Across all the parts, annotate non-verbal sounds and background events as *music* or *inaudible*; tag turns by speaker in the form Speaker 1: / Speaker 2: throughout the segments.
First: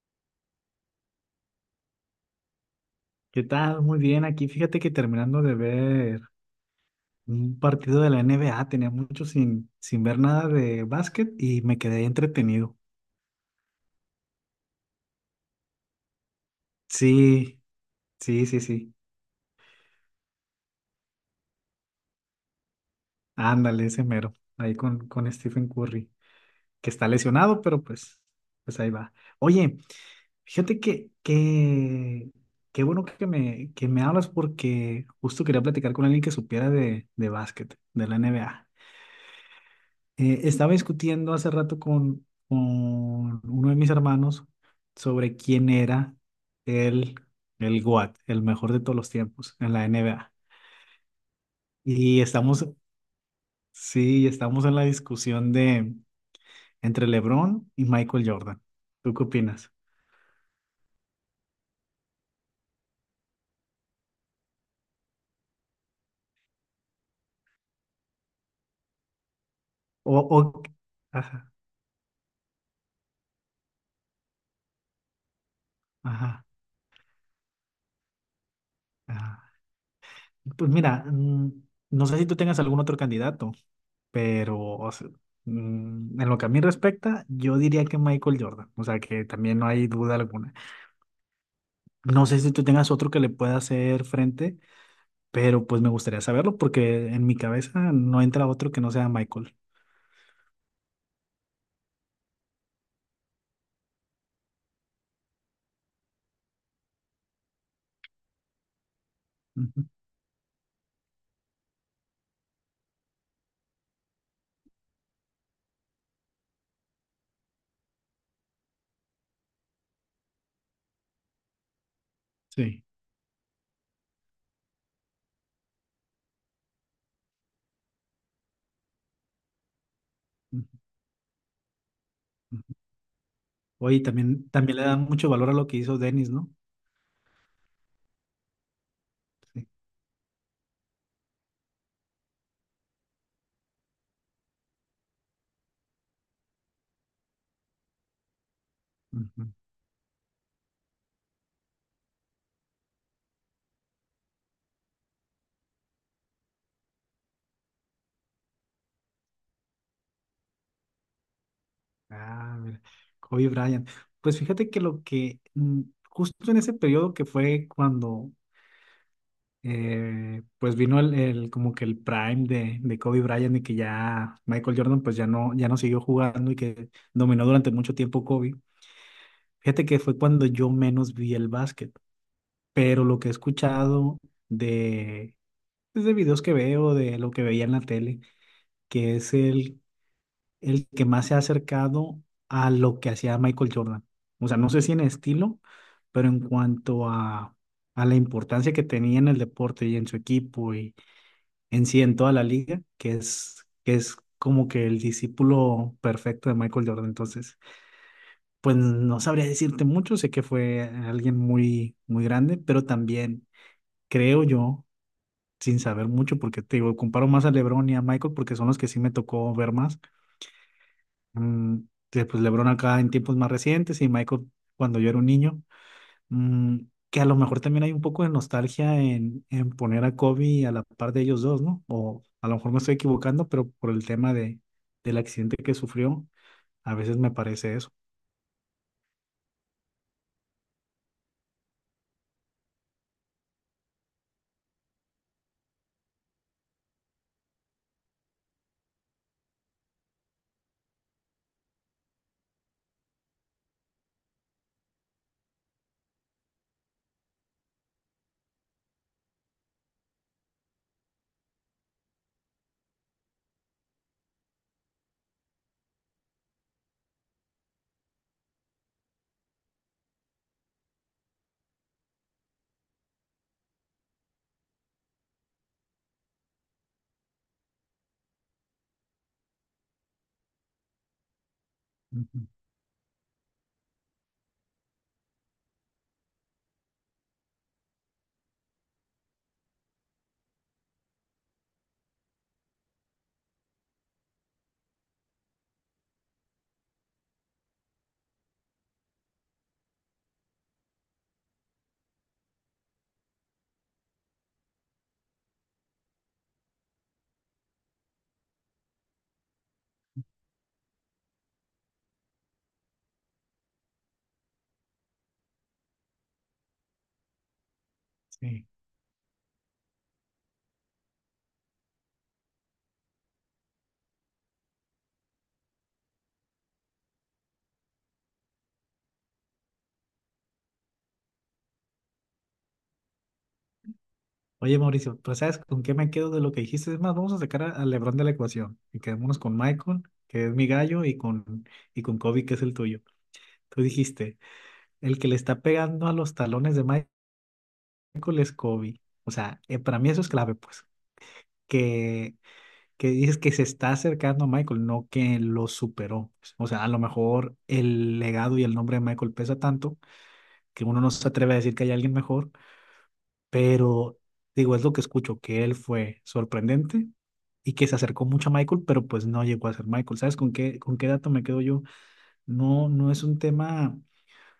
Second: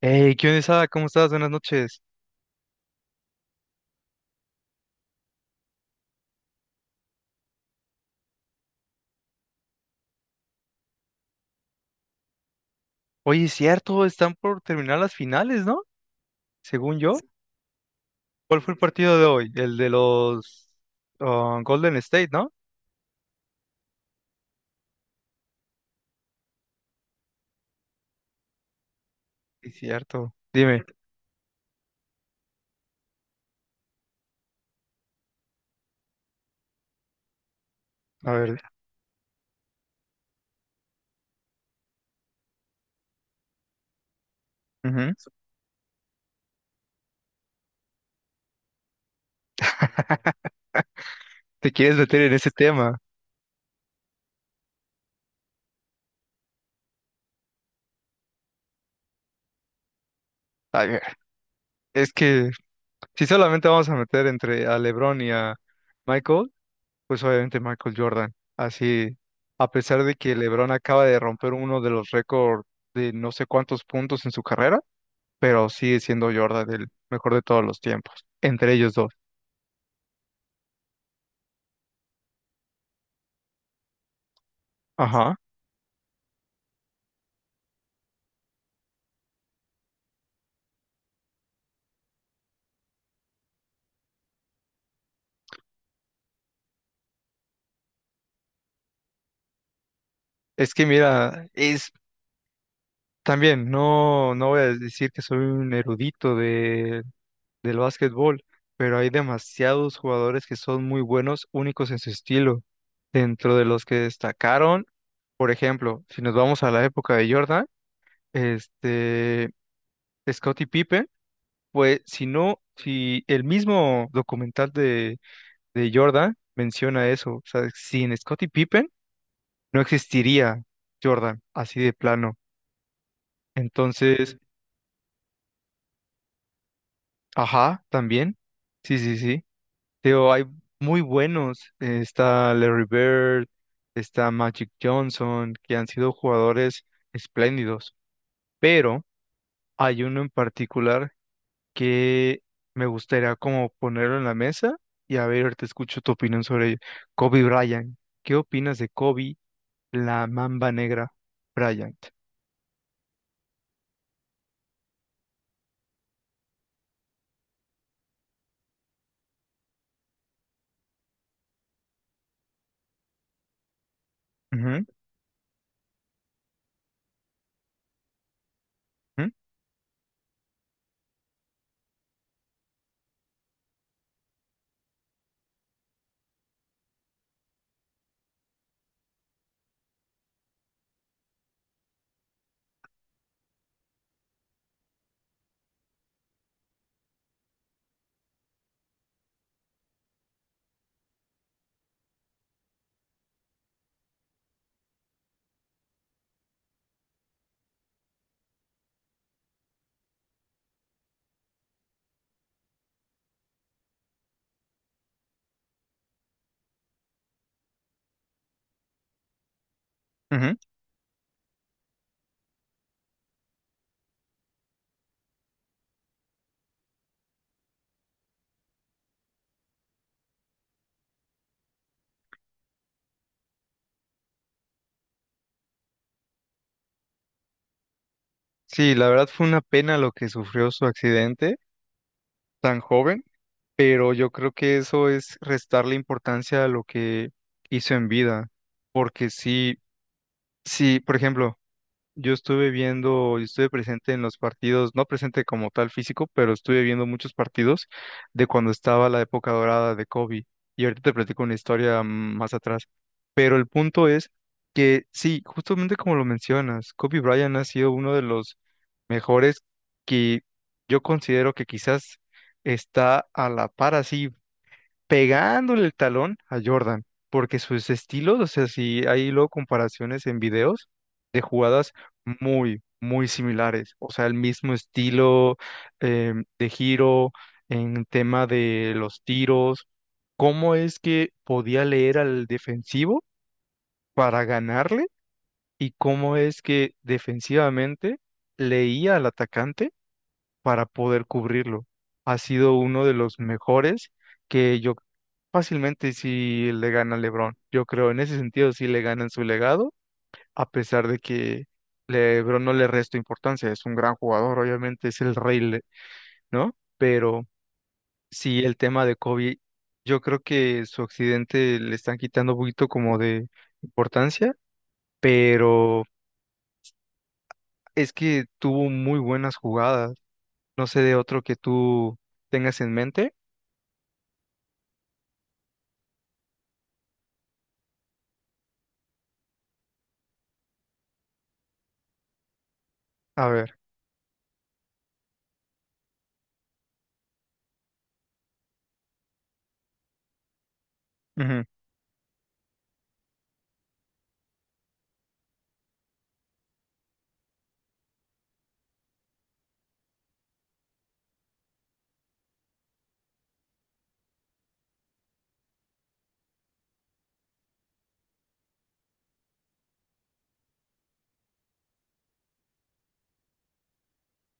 Speaker 1: Hey, ¿qué onda, Isada? ¿Cómo estás? Buenas noches.
Speaker 2: ¿Qué tal? Muy bien, aquí fíjate que terminando de ver un partido de la NBA, tenía mucho sin ver nada de básquet y me quedé entretenido.
Speaker 1: Oye, es cierto, están por terminar las finales, ¿no? Según yo.
Speaker 2: Sí, sí, sí,
Speaker 1: ¿Cuál fue el
Speaker 2: sí.
Speaker 1: partido de hoy? El de los Golden State, ¿no?
Speaker 2: Ándale, ese mero, ahí con Stephen Curry, que está lesionado, pues ahí va.
Speaker 1: Es
Speaker 2: Oye,
Speaker 1: cierto.
Speaker 2: fíjate
Speaker 1: Dime,
Speaker 2: que, que, qué bueno que que me hablas porque justo quería platicar con alguien que supiera de básquet, de la
Speaker 1: a ver,
Speaker 2: NBA. Estaba discutiendo hace rato con uno de mis hermanos
Speaker 1: ujú.
Speaker 2: sobre quién era el, el GOAT, el mejor de todos los tiempos en la NBA.
Speaker 1: ¿Te quieres
Speaker 2: Y
Speaker 1: meter en ese
Speaker 2: estamos,
Speaker 1: tema?
Speaker 2: sí, estamos en la discusión de entre LeBron y Michael Jordan. ¿Tú qué opinas?
Speaker 1: A ver, es que si solamente vamos a meter entre a LeBron y a Michael, pues obviamente Michael Jordan. Así, a pesar
Speaker 2: O,
Speaker 1: de que
Speaker 2: o-
Speaker 1: LeBron acaba de
Speaker 2: ajá,
Speaker 1: romper uno de los récords de no sé cuántos puntos en su carrera, pero sigue siendo
Speaker 2: ajá,
Speaker 1: Jordan el mejor de todos los tiempos, entre ellos dos.
Speaker 2: ajá. Pues mira, no sé si tú tengas algún otro candidato. Pero o sea,
Speaker 1: Ajá.
Speaker 2: en lo que a mí respecta, yo diría que Michael Jordan. O sea, que también no hay duda alguna. No sé si tú tengas otro que le pueda hacer frente, pero pues me gustaría saberlo porque en mi cabeza no entra otro que no sea Michael.
Speaker 1: Es que mira, es también, no voy a decir que soy un erudito de, del básquetbol, pero hay
Speaker 2: Ujú,
Speaker 1: demasiados jugadores que son muy buenos, únicos en su estilo, dentro de los que destacaron. Por ejemplo, si nos vamos a la época de Jordan, este, Scottie Pippen, pues si no,
Speaker 2: sí,
Speaker 1: si el mismo documental de Jordan menciona eso, o sea, sin Scottie Pippen, no existiría
Speaker 2: ujú,
Speaker 1: Jordan, así de plano.
Speaker 2: ujú. Oye,
Speaker 1: Entonces,
Speaker 2: también, también le dan mucho valor a lo que hizo Dennis, ¿no?
Speaker 1: ajá, también. Sí, sí, sí.
Speaker 2: Sí,
Speaker 1: Pero hay muy buenos. Está Larry Bird, está Magic Johnson, que han sido jugadores espléndidos. Pero
Speaker 2: ujú.
Speaker 1: hay uno en particular que me gustaría como ponerlo en la mesa y a ver, te escucho tu opinión sobre ello. Kobe Bryant. ¿Qué opinas de Kobe, la mamba negra Bryant?
Speaker 2: Ah, mira. Kobe Bryant. Pues fíjate que lo que justo en ese periodo que fue cuando pues vino como que el prime de Kobe Bryant y que ya Michael
Speaker 1: Ujú,
Speaker 2: Jordan pues ya no, ya no siguió jugando y que dominó durante mucho tiempo Kobe.
Speaker 1: ujú,
Speaker 2: Fíjate que fue cuando yo menos vi el básquet, pero lo que he escuchado de, pues, de videos que veo, de lo que veía en la tele, que es el que más se ha acercado a lo que hacía Michael Jordan. O sea, no sé si en estilo, pero en cuanto a la importancia que tenía en el deporte y en su equipo en sí en toda la liga, que es como que el discípulo perfecto de Michael Jordan. Entonces, pues no sabría decirte mucho, sé que fue alguien muy, muy grande, pero también creo yo, sin saber mucho, porque te digo, comparo más a LeBron y a Michael porque son los que sí me tocó ver más.
Speaker 1: ujú.
Speaker 2: Mm, que, pues LeBron acá en tiempos más recientes y Michael cuando yo era un niño. Mm, que a lo mejor también hay un poco de nostalgia en poner a Kobe a la par de ellos dos, ¿no? A lo mejor me estoy equivocando, pero por el tema del accidente que sufrió, a veces me parece eso.
Speaker 1: Sí, la verdad fue una pena lo que sufrió su accidente tan joven, pero yo creo que eso es restarle importancia a lo que hizo en vida, porque sí, sí, por ejemplo, yo estuve viendo, yo estuve presente en los partidos, no presente como tal físico, pero estuve viendo muchos partidos de cuando estaba la época dorada de Kobe. Y ahorita te platico una historia más atrás. Pero el punto es que sí, justamente como lo mencionas, Kobe Bryant ha sido uno de los mejores que yo considero que quizás está a la par así pegándole el talón a Jordan, porque sus estilos, o sea, si hay luego comparaciones en videos de jugadas
Speaker 2: Ujú,
Speaker 1: muy, muy similares, o sea, el mismo estilo de giro, en tema de los tiros, cómo es que podía leer al defensivo para ganarle y cómo es que defensivamente leía al atacante para poder cubrirlo. Ha sido uno de los mejores que yo fácilmente sí le gana a LeBron. Yo creo en ese sentido sí le ganan su legado, a pesar de que LeBron no le resta importancia. Es un gran jugador, obviamente es el rey, le- ¿no? Pero sí
Speaker 2: sí.
Speaker 1: el tema de Kobe, yo creo que su accidente le están quitando un poquito como de importancia, pero es que tuvo muy buenas jugadas. No sé de otro que tú tengas en mente.
Speaker 2: Oye, Mauricio, pues ¿sabes con qué me quedo de lo que dijiste? Es más, vamos a sacar a LeBron de la ecuación y quedémonos con Michael, que es mi gallo, y con Kobe, que es el tuyo.
Speaker 1: A ver.
Speaker 2: Tú dijiste, el que le está pegando a los talones de Michael es Kobe. O sea, para mí eso es clave, pues.
Speaker 1: Ujú,
Speaker 2: Que, que dices que se está acercando a Michael, no que lo superó. O sea, a lo mejor el legado y el nombre de Michael pesa tanto que uno no se atreve a decir que hay alguien mejor, pero digo, es lo que escucho, que él fue sorprendente y que se acercó mucho a Michael, pero pues no llegó a ser Michael. ¿Sabes con qué dato me quedo yo? No, no es un tema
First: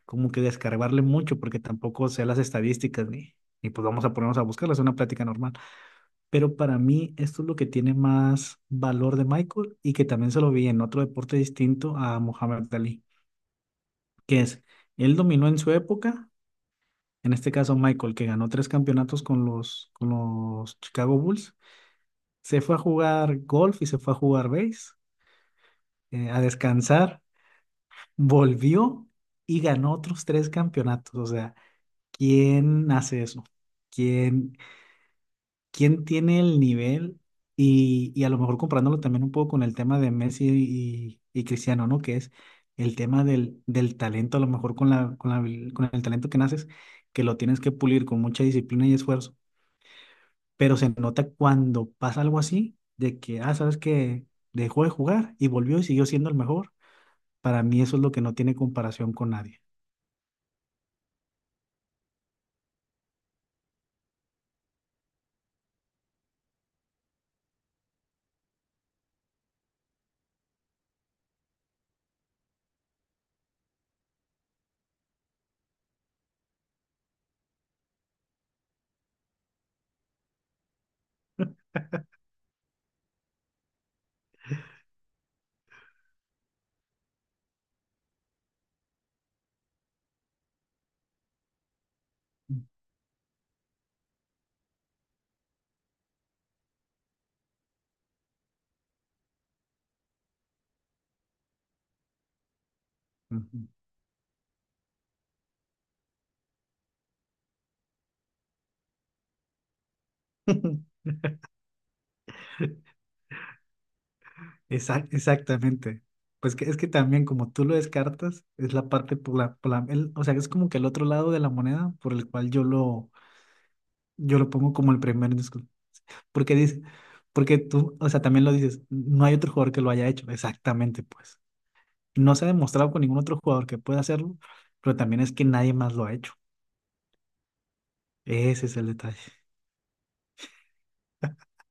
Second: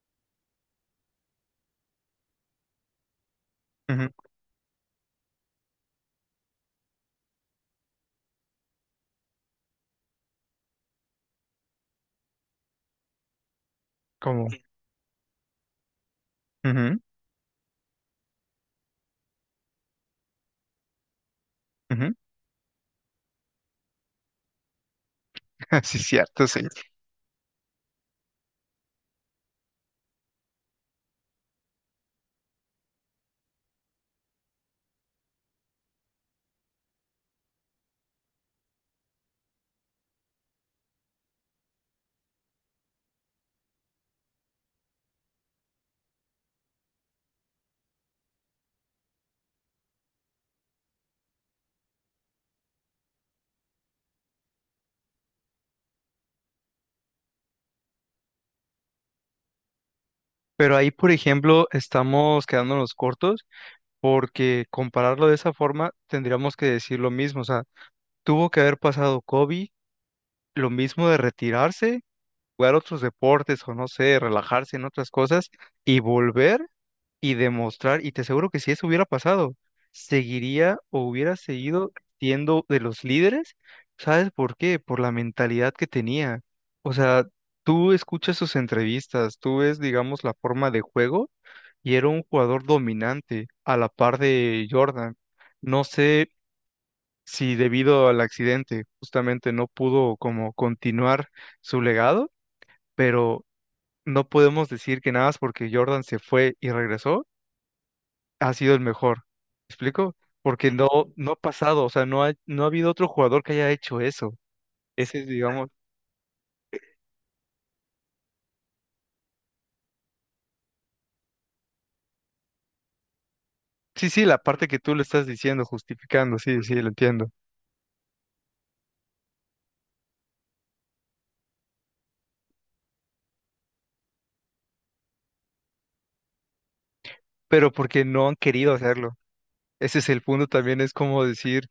Speaker 2: como que descargarle mucho, porque tampoco sé las estadísticas ni pues vamos
Speaker 1: ujú,
Speaker 2: a ponernos a buscarlas, es una plática normal. Pero para mí esto es lo que tiene más valor de Michael y que también se lo vi en otro deporte distinto a Muhammad Ali, que
Speaker 1: como,
Speaker 2: es, él dominó en su época,
Speaker 1: ujú,
Speaker 2: en este caso Michael, que ganó tres campeonatos con con los Chicago Bulls,
Speaker 1: ujú.
Speaker 2: se fue a jugar golf y se fue a jugar base,
Speaker 1: *laughs* Sí,
Speaker 2: a
Speaker 1: cierto, sí.
Speaker 2: descansar, volvió y ganó otros tres campeonatos. O sea, ¿quién hace eso? ¿Quién, quién tiene el nivel? Y a lo mejor comparándolo también un poco con el tema de Messi y Cristiano, ¿no? Que es el tema del talento, a lo mejor con con el talento que naces, que lo tienes que pulir con mucha disciplina y esfuerzo pero se nota cuando pasa algo así, de que, ah, sabes que dejó de jugar y volvió y siguió siendo el mejor. Para mí eso es lo que no tiene comparación con nadie.
Speaker 1: Pero ahí, por ejemplo, estamos quedándonos cortos porque compararlo de esa forma tendríamos que decir lo mismo. O sea, tuvo que haber pasado Kobe, lo mismo de retirarse, jugar otros deportes o no sé, relajarse en otras cosas y volver y demostrar, y te aseguro que si eso hubiera pasado, seguiría o hubiera seguido siendo de los líderes, ¿sabes por qué? Por la mentalidad que tenía. O sea, tú escuchas sus entrevistas, tú ves, digamos, la forma de juego y era un jugador dominante a la par de Jordan. No sé si debido al accidente justamente no pudo como continuar su legado, pero
Speaker 2: Ujú.
Speaker 1: no podemos decir que nada más porque Jordan se fue y regresó ha sido el mejor. ¿Me explico? Porque no,
Speaker 2: *laughs*
Speaker 1: no ha pasado, o sea, no ha habido otro jugador que haya hecho eso. Ese es, digamos,
Speaker 2: Exactamente. Pues que, es que también como tú lo descartas, es la parte por o sea, es como que el otro lado de la moneda por el cual
Speaker 1: sí, sí, la
Speaker 2: yo lo
Speaker 1: parte
Speaker 2: pongo
Speaker 1: que
Speaker 2: como
Speaker 1: tú
Speaker 2: el
Speaker 1: le estás
Speaker 2: primer disco.
Speaker 1: diciendo, justificando,
Speaker 2: Porque
Speaker 1: sí, sí,
Speaker 2: dice,
Speaker 1: lo entiendo.
Speaker 2: porque tú, o sea, también lo dices, no hay otro jugador que lo haya hecho. Exactamente, pues. No se ha demostrado con ningún otro jugador que pueda hacerlo, pero también es que nadie más lo ha hecho.
Speaker 1: Pero porque no han
Speaker 2: Ese
Speaker 1: querido
Speaker 2: es el
Speaker 1: hacerlo.
Speaker 2: detalle.
Speaker 1: Ese es el punto también, es como decir,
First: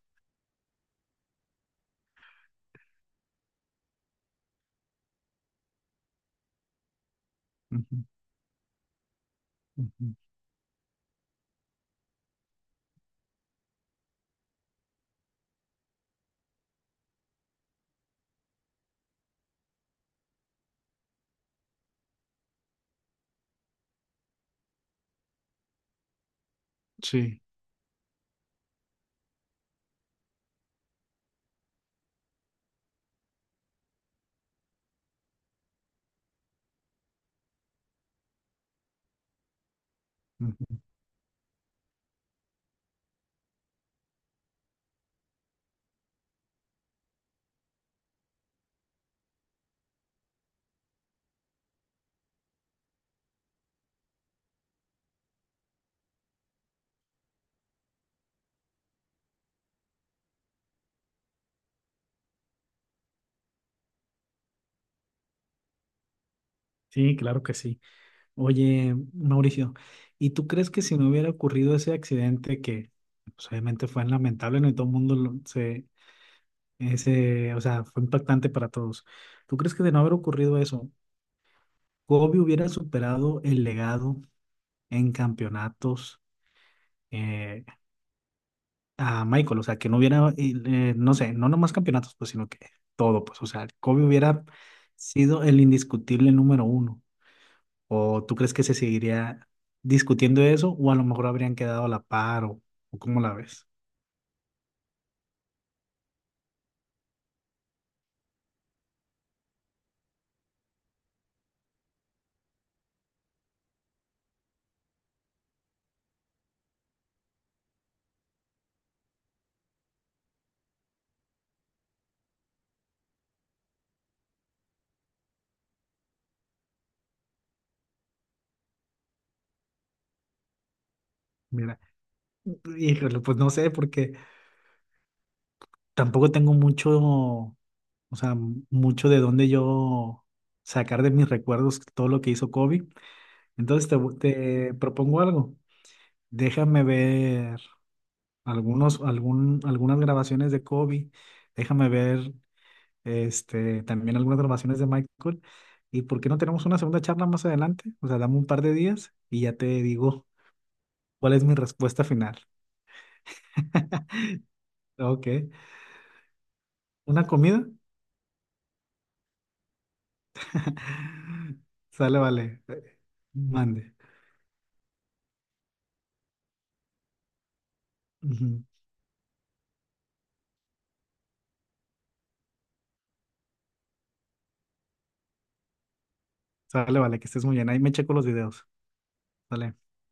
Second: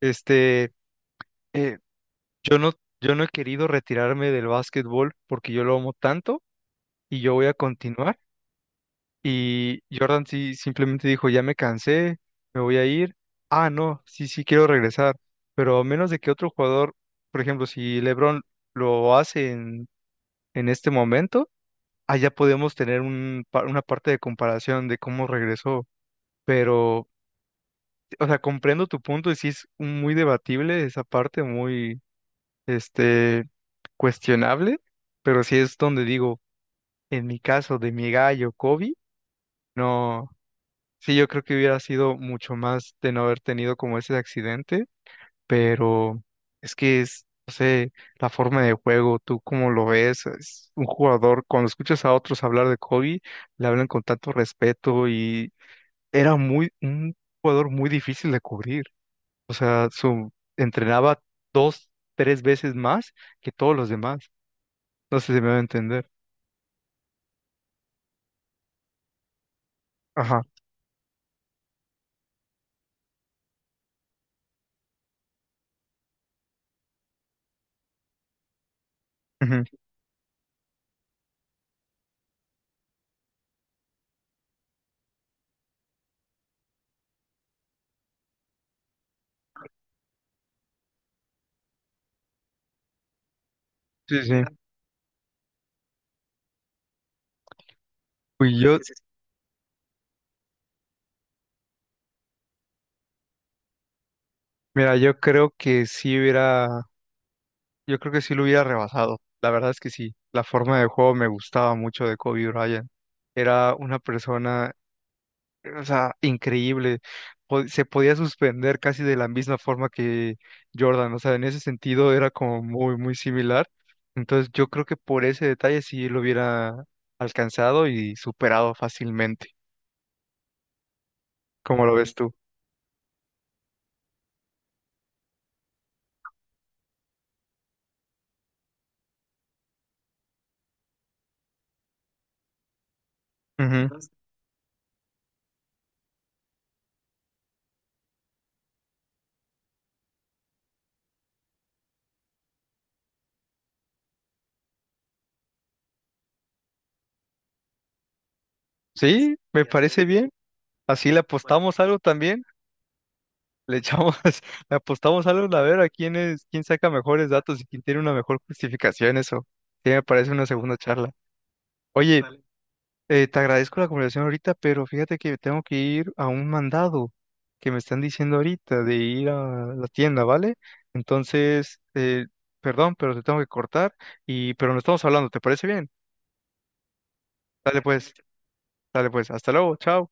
Speaker 1: este, eh, yo no, yo no he querido retirarme del básquetbol porque yo lo amo tanto y yo voy a
Speaker 2: Ujú,
Speaker 1: continuar. Y
Speaker 2: ujú.
Speaker 1: Jordan sí simplemente dijo, ya me cansé, me voy a ir. Ah, no, sí, sí quiero regresar. Pero a menos de que otro jugador, por ejemplo, si LeBron lo hace en este momento, allá podemos tener un, pa- una parte de comparación de cómo regresó. Pero,
Speaker 2: Sí,
Speaker 1: o sea, comprendo tu punto y sí es muy debatible esa parte, muy, este, cuestionable. Pero sí es donde digo, en mi caso de mi gallo Kobe, no.
Speaker 2: ujú.
Speaker 1: Sí, yo creo que hubiera sido mucho más de no haber tenido como ese accidente, pero es que es, no sé, la forma de juego, tú cómo lo ves, es un jugador, cuando escuchas a otros hablar de Kobe, le hablan con tanto respeto y era muy, un jugador muy difícil de cubrir. O sea, su, entrenaba dos, tres veces más que todos los demás. No sé si me va a entender.
Speaker 2: Sí, claro que sí. Oye, Mauricio, ¿y
Speaker 1: Ajá.
Speaker 2: tú crees que si no hubiera ocurrido ese accidente que pues, obviamente fue lamentable, no y todo el mundo o sea, fue impactante para todos? ¿Tú
Speaker 1: Ujú.
Speaker 2: crees que de no haber ocurrido eso, Kobe hubiera superado el legado en campeonatos? eh, a Michael, o sea, que no hubiera, no sé, no nomás campeonatos, pues, sino que todo, pues, o sea, Kobe
Speaker 1: Sí, sí.
Speaker 2: hubiera sido el indiscutible número uno. ¿O tú
Speaker 1: Pues
Speaker 2: crees que se
Speaker 1: yo,
Speaker 2: seguiría discutiendo eso? ¿O a lo mejor habrían quedado a la par? O cómo la ves?
Speaker 1: mira, yo creo que sí hubiera. Yo creo que sí lo hubiera rebasado. La verdad es que sí. La forma de juego me gustaba mucho de Kobe Bryant. Era una persona, o sea, increíble. Po- Se podía suspender casi de la misma forma que Jordan. O sea, en ese sentido era como muy, muy similar. Entonces yo creo que por ese detalle sí lo hubiera alcanzado y superado fácilmente.
Speaker 2: Mira,
Speaker 1: ¿Cómo lo ves tú?
Speaker 2: híjole, pues no sé, porque tampoco tengo mucho, o sea, mucho de dónde yo sacar de mis recuerdos todo lo que hizo Kobe.
Speaker 1: Ujú.
Speaker 2: Te propongo algo. Déjame ver algunas grabaciones de Kobe, déjame ver este, también algunas grabaciones de Michael. ¿Y por qué no tenemos una segunda charla más adelante? O sea, dame un par de días
Speaker 1: Sí,
Speaker 2: y ya
Speaker 1: me
Speaker 2: te
Speaker 1: parece
Speaker 2: digo
Speaker 1: bien. Así le
Speaker 2: cuál es mi
Speaker 1: apostamos algo
Speaker 2: respuesta final.
Speaker 1: también. Le
Speaker 2: *laughs*
Speaker 1: echamos, *laughs* le apostamos
Speaker 2: Ok,
Speaker 1: algo a ver a quién es, quién saca
Speaker 2: ¿una
Speaker 1: mejores datos y
Speaker 2: comida?
Speaker 1: quién tiene una mejor justificación, eso. Sí, me parece una segunda charla.
Speaker 2: *laughs* Sale,
Speaker 1: Oye,
Speaker 2: vale.
Speaker 1: te agradezco la
Speaker 2: Mande.
Speaker 1: conversación ahorita, pero fíjate que tengo que ir a un mandado que me están diciendo
Speaker 2: Ujú.
Speaker 1: ahorita de ir a la tienda, ¿vale? Entonces, perdón, pero te tengo que cortar y, pero no estamos hablando, ¿te parece bien?
Speaker 2: Sale, vale, que estés muy bien. Ahí
Speaker 1: Dale
Speaker 2: me checo
Speaker 1: pues,
Speaker 2: los videos.
Speaker 1: dale pues, hasta
Speaker 2: Sale.
Speaker 1: luego, chao.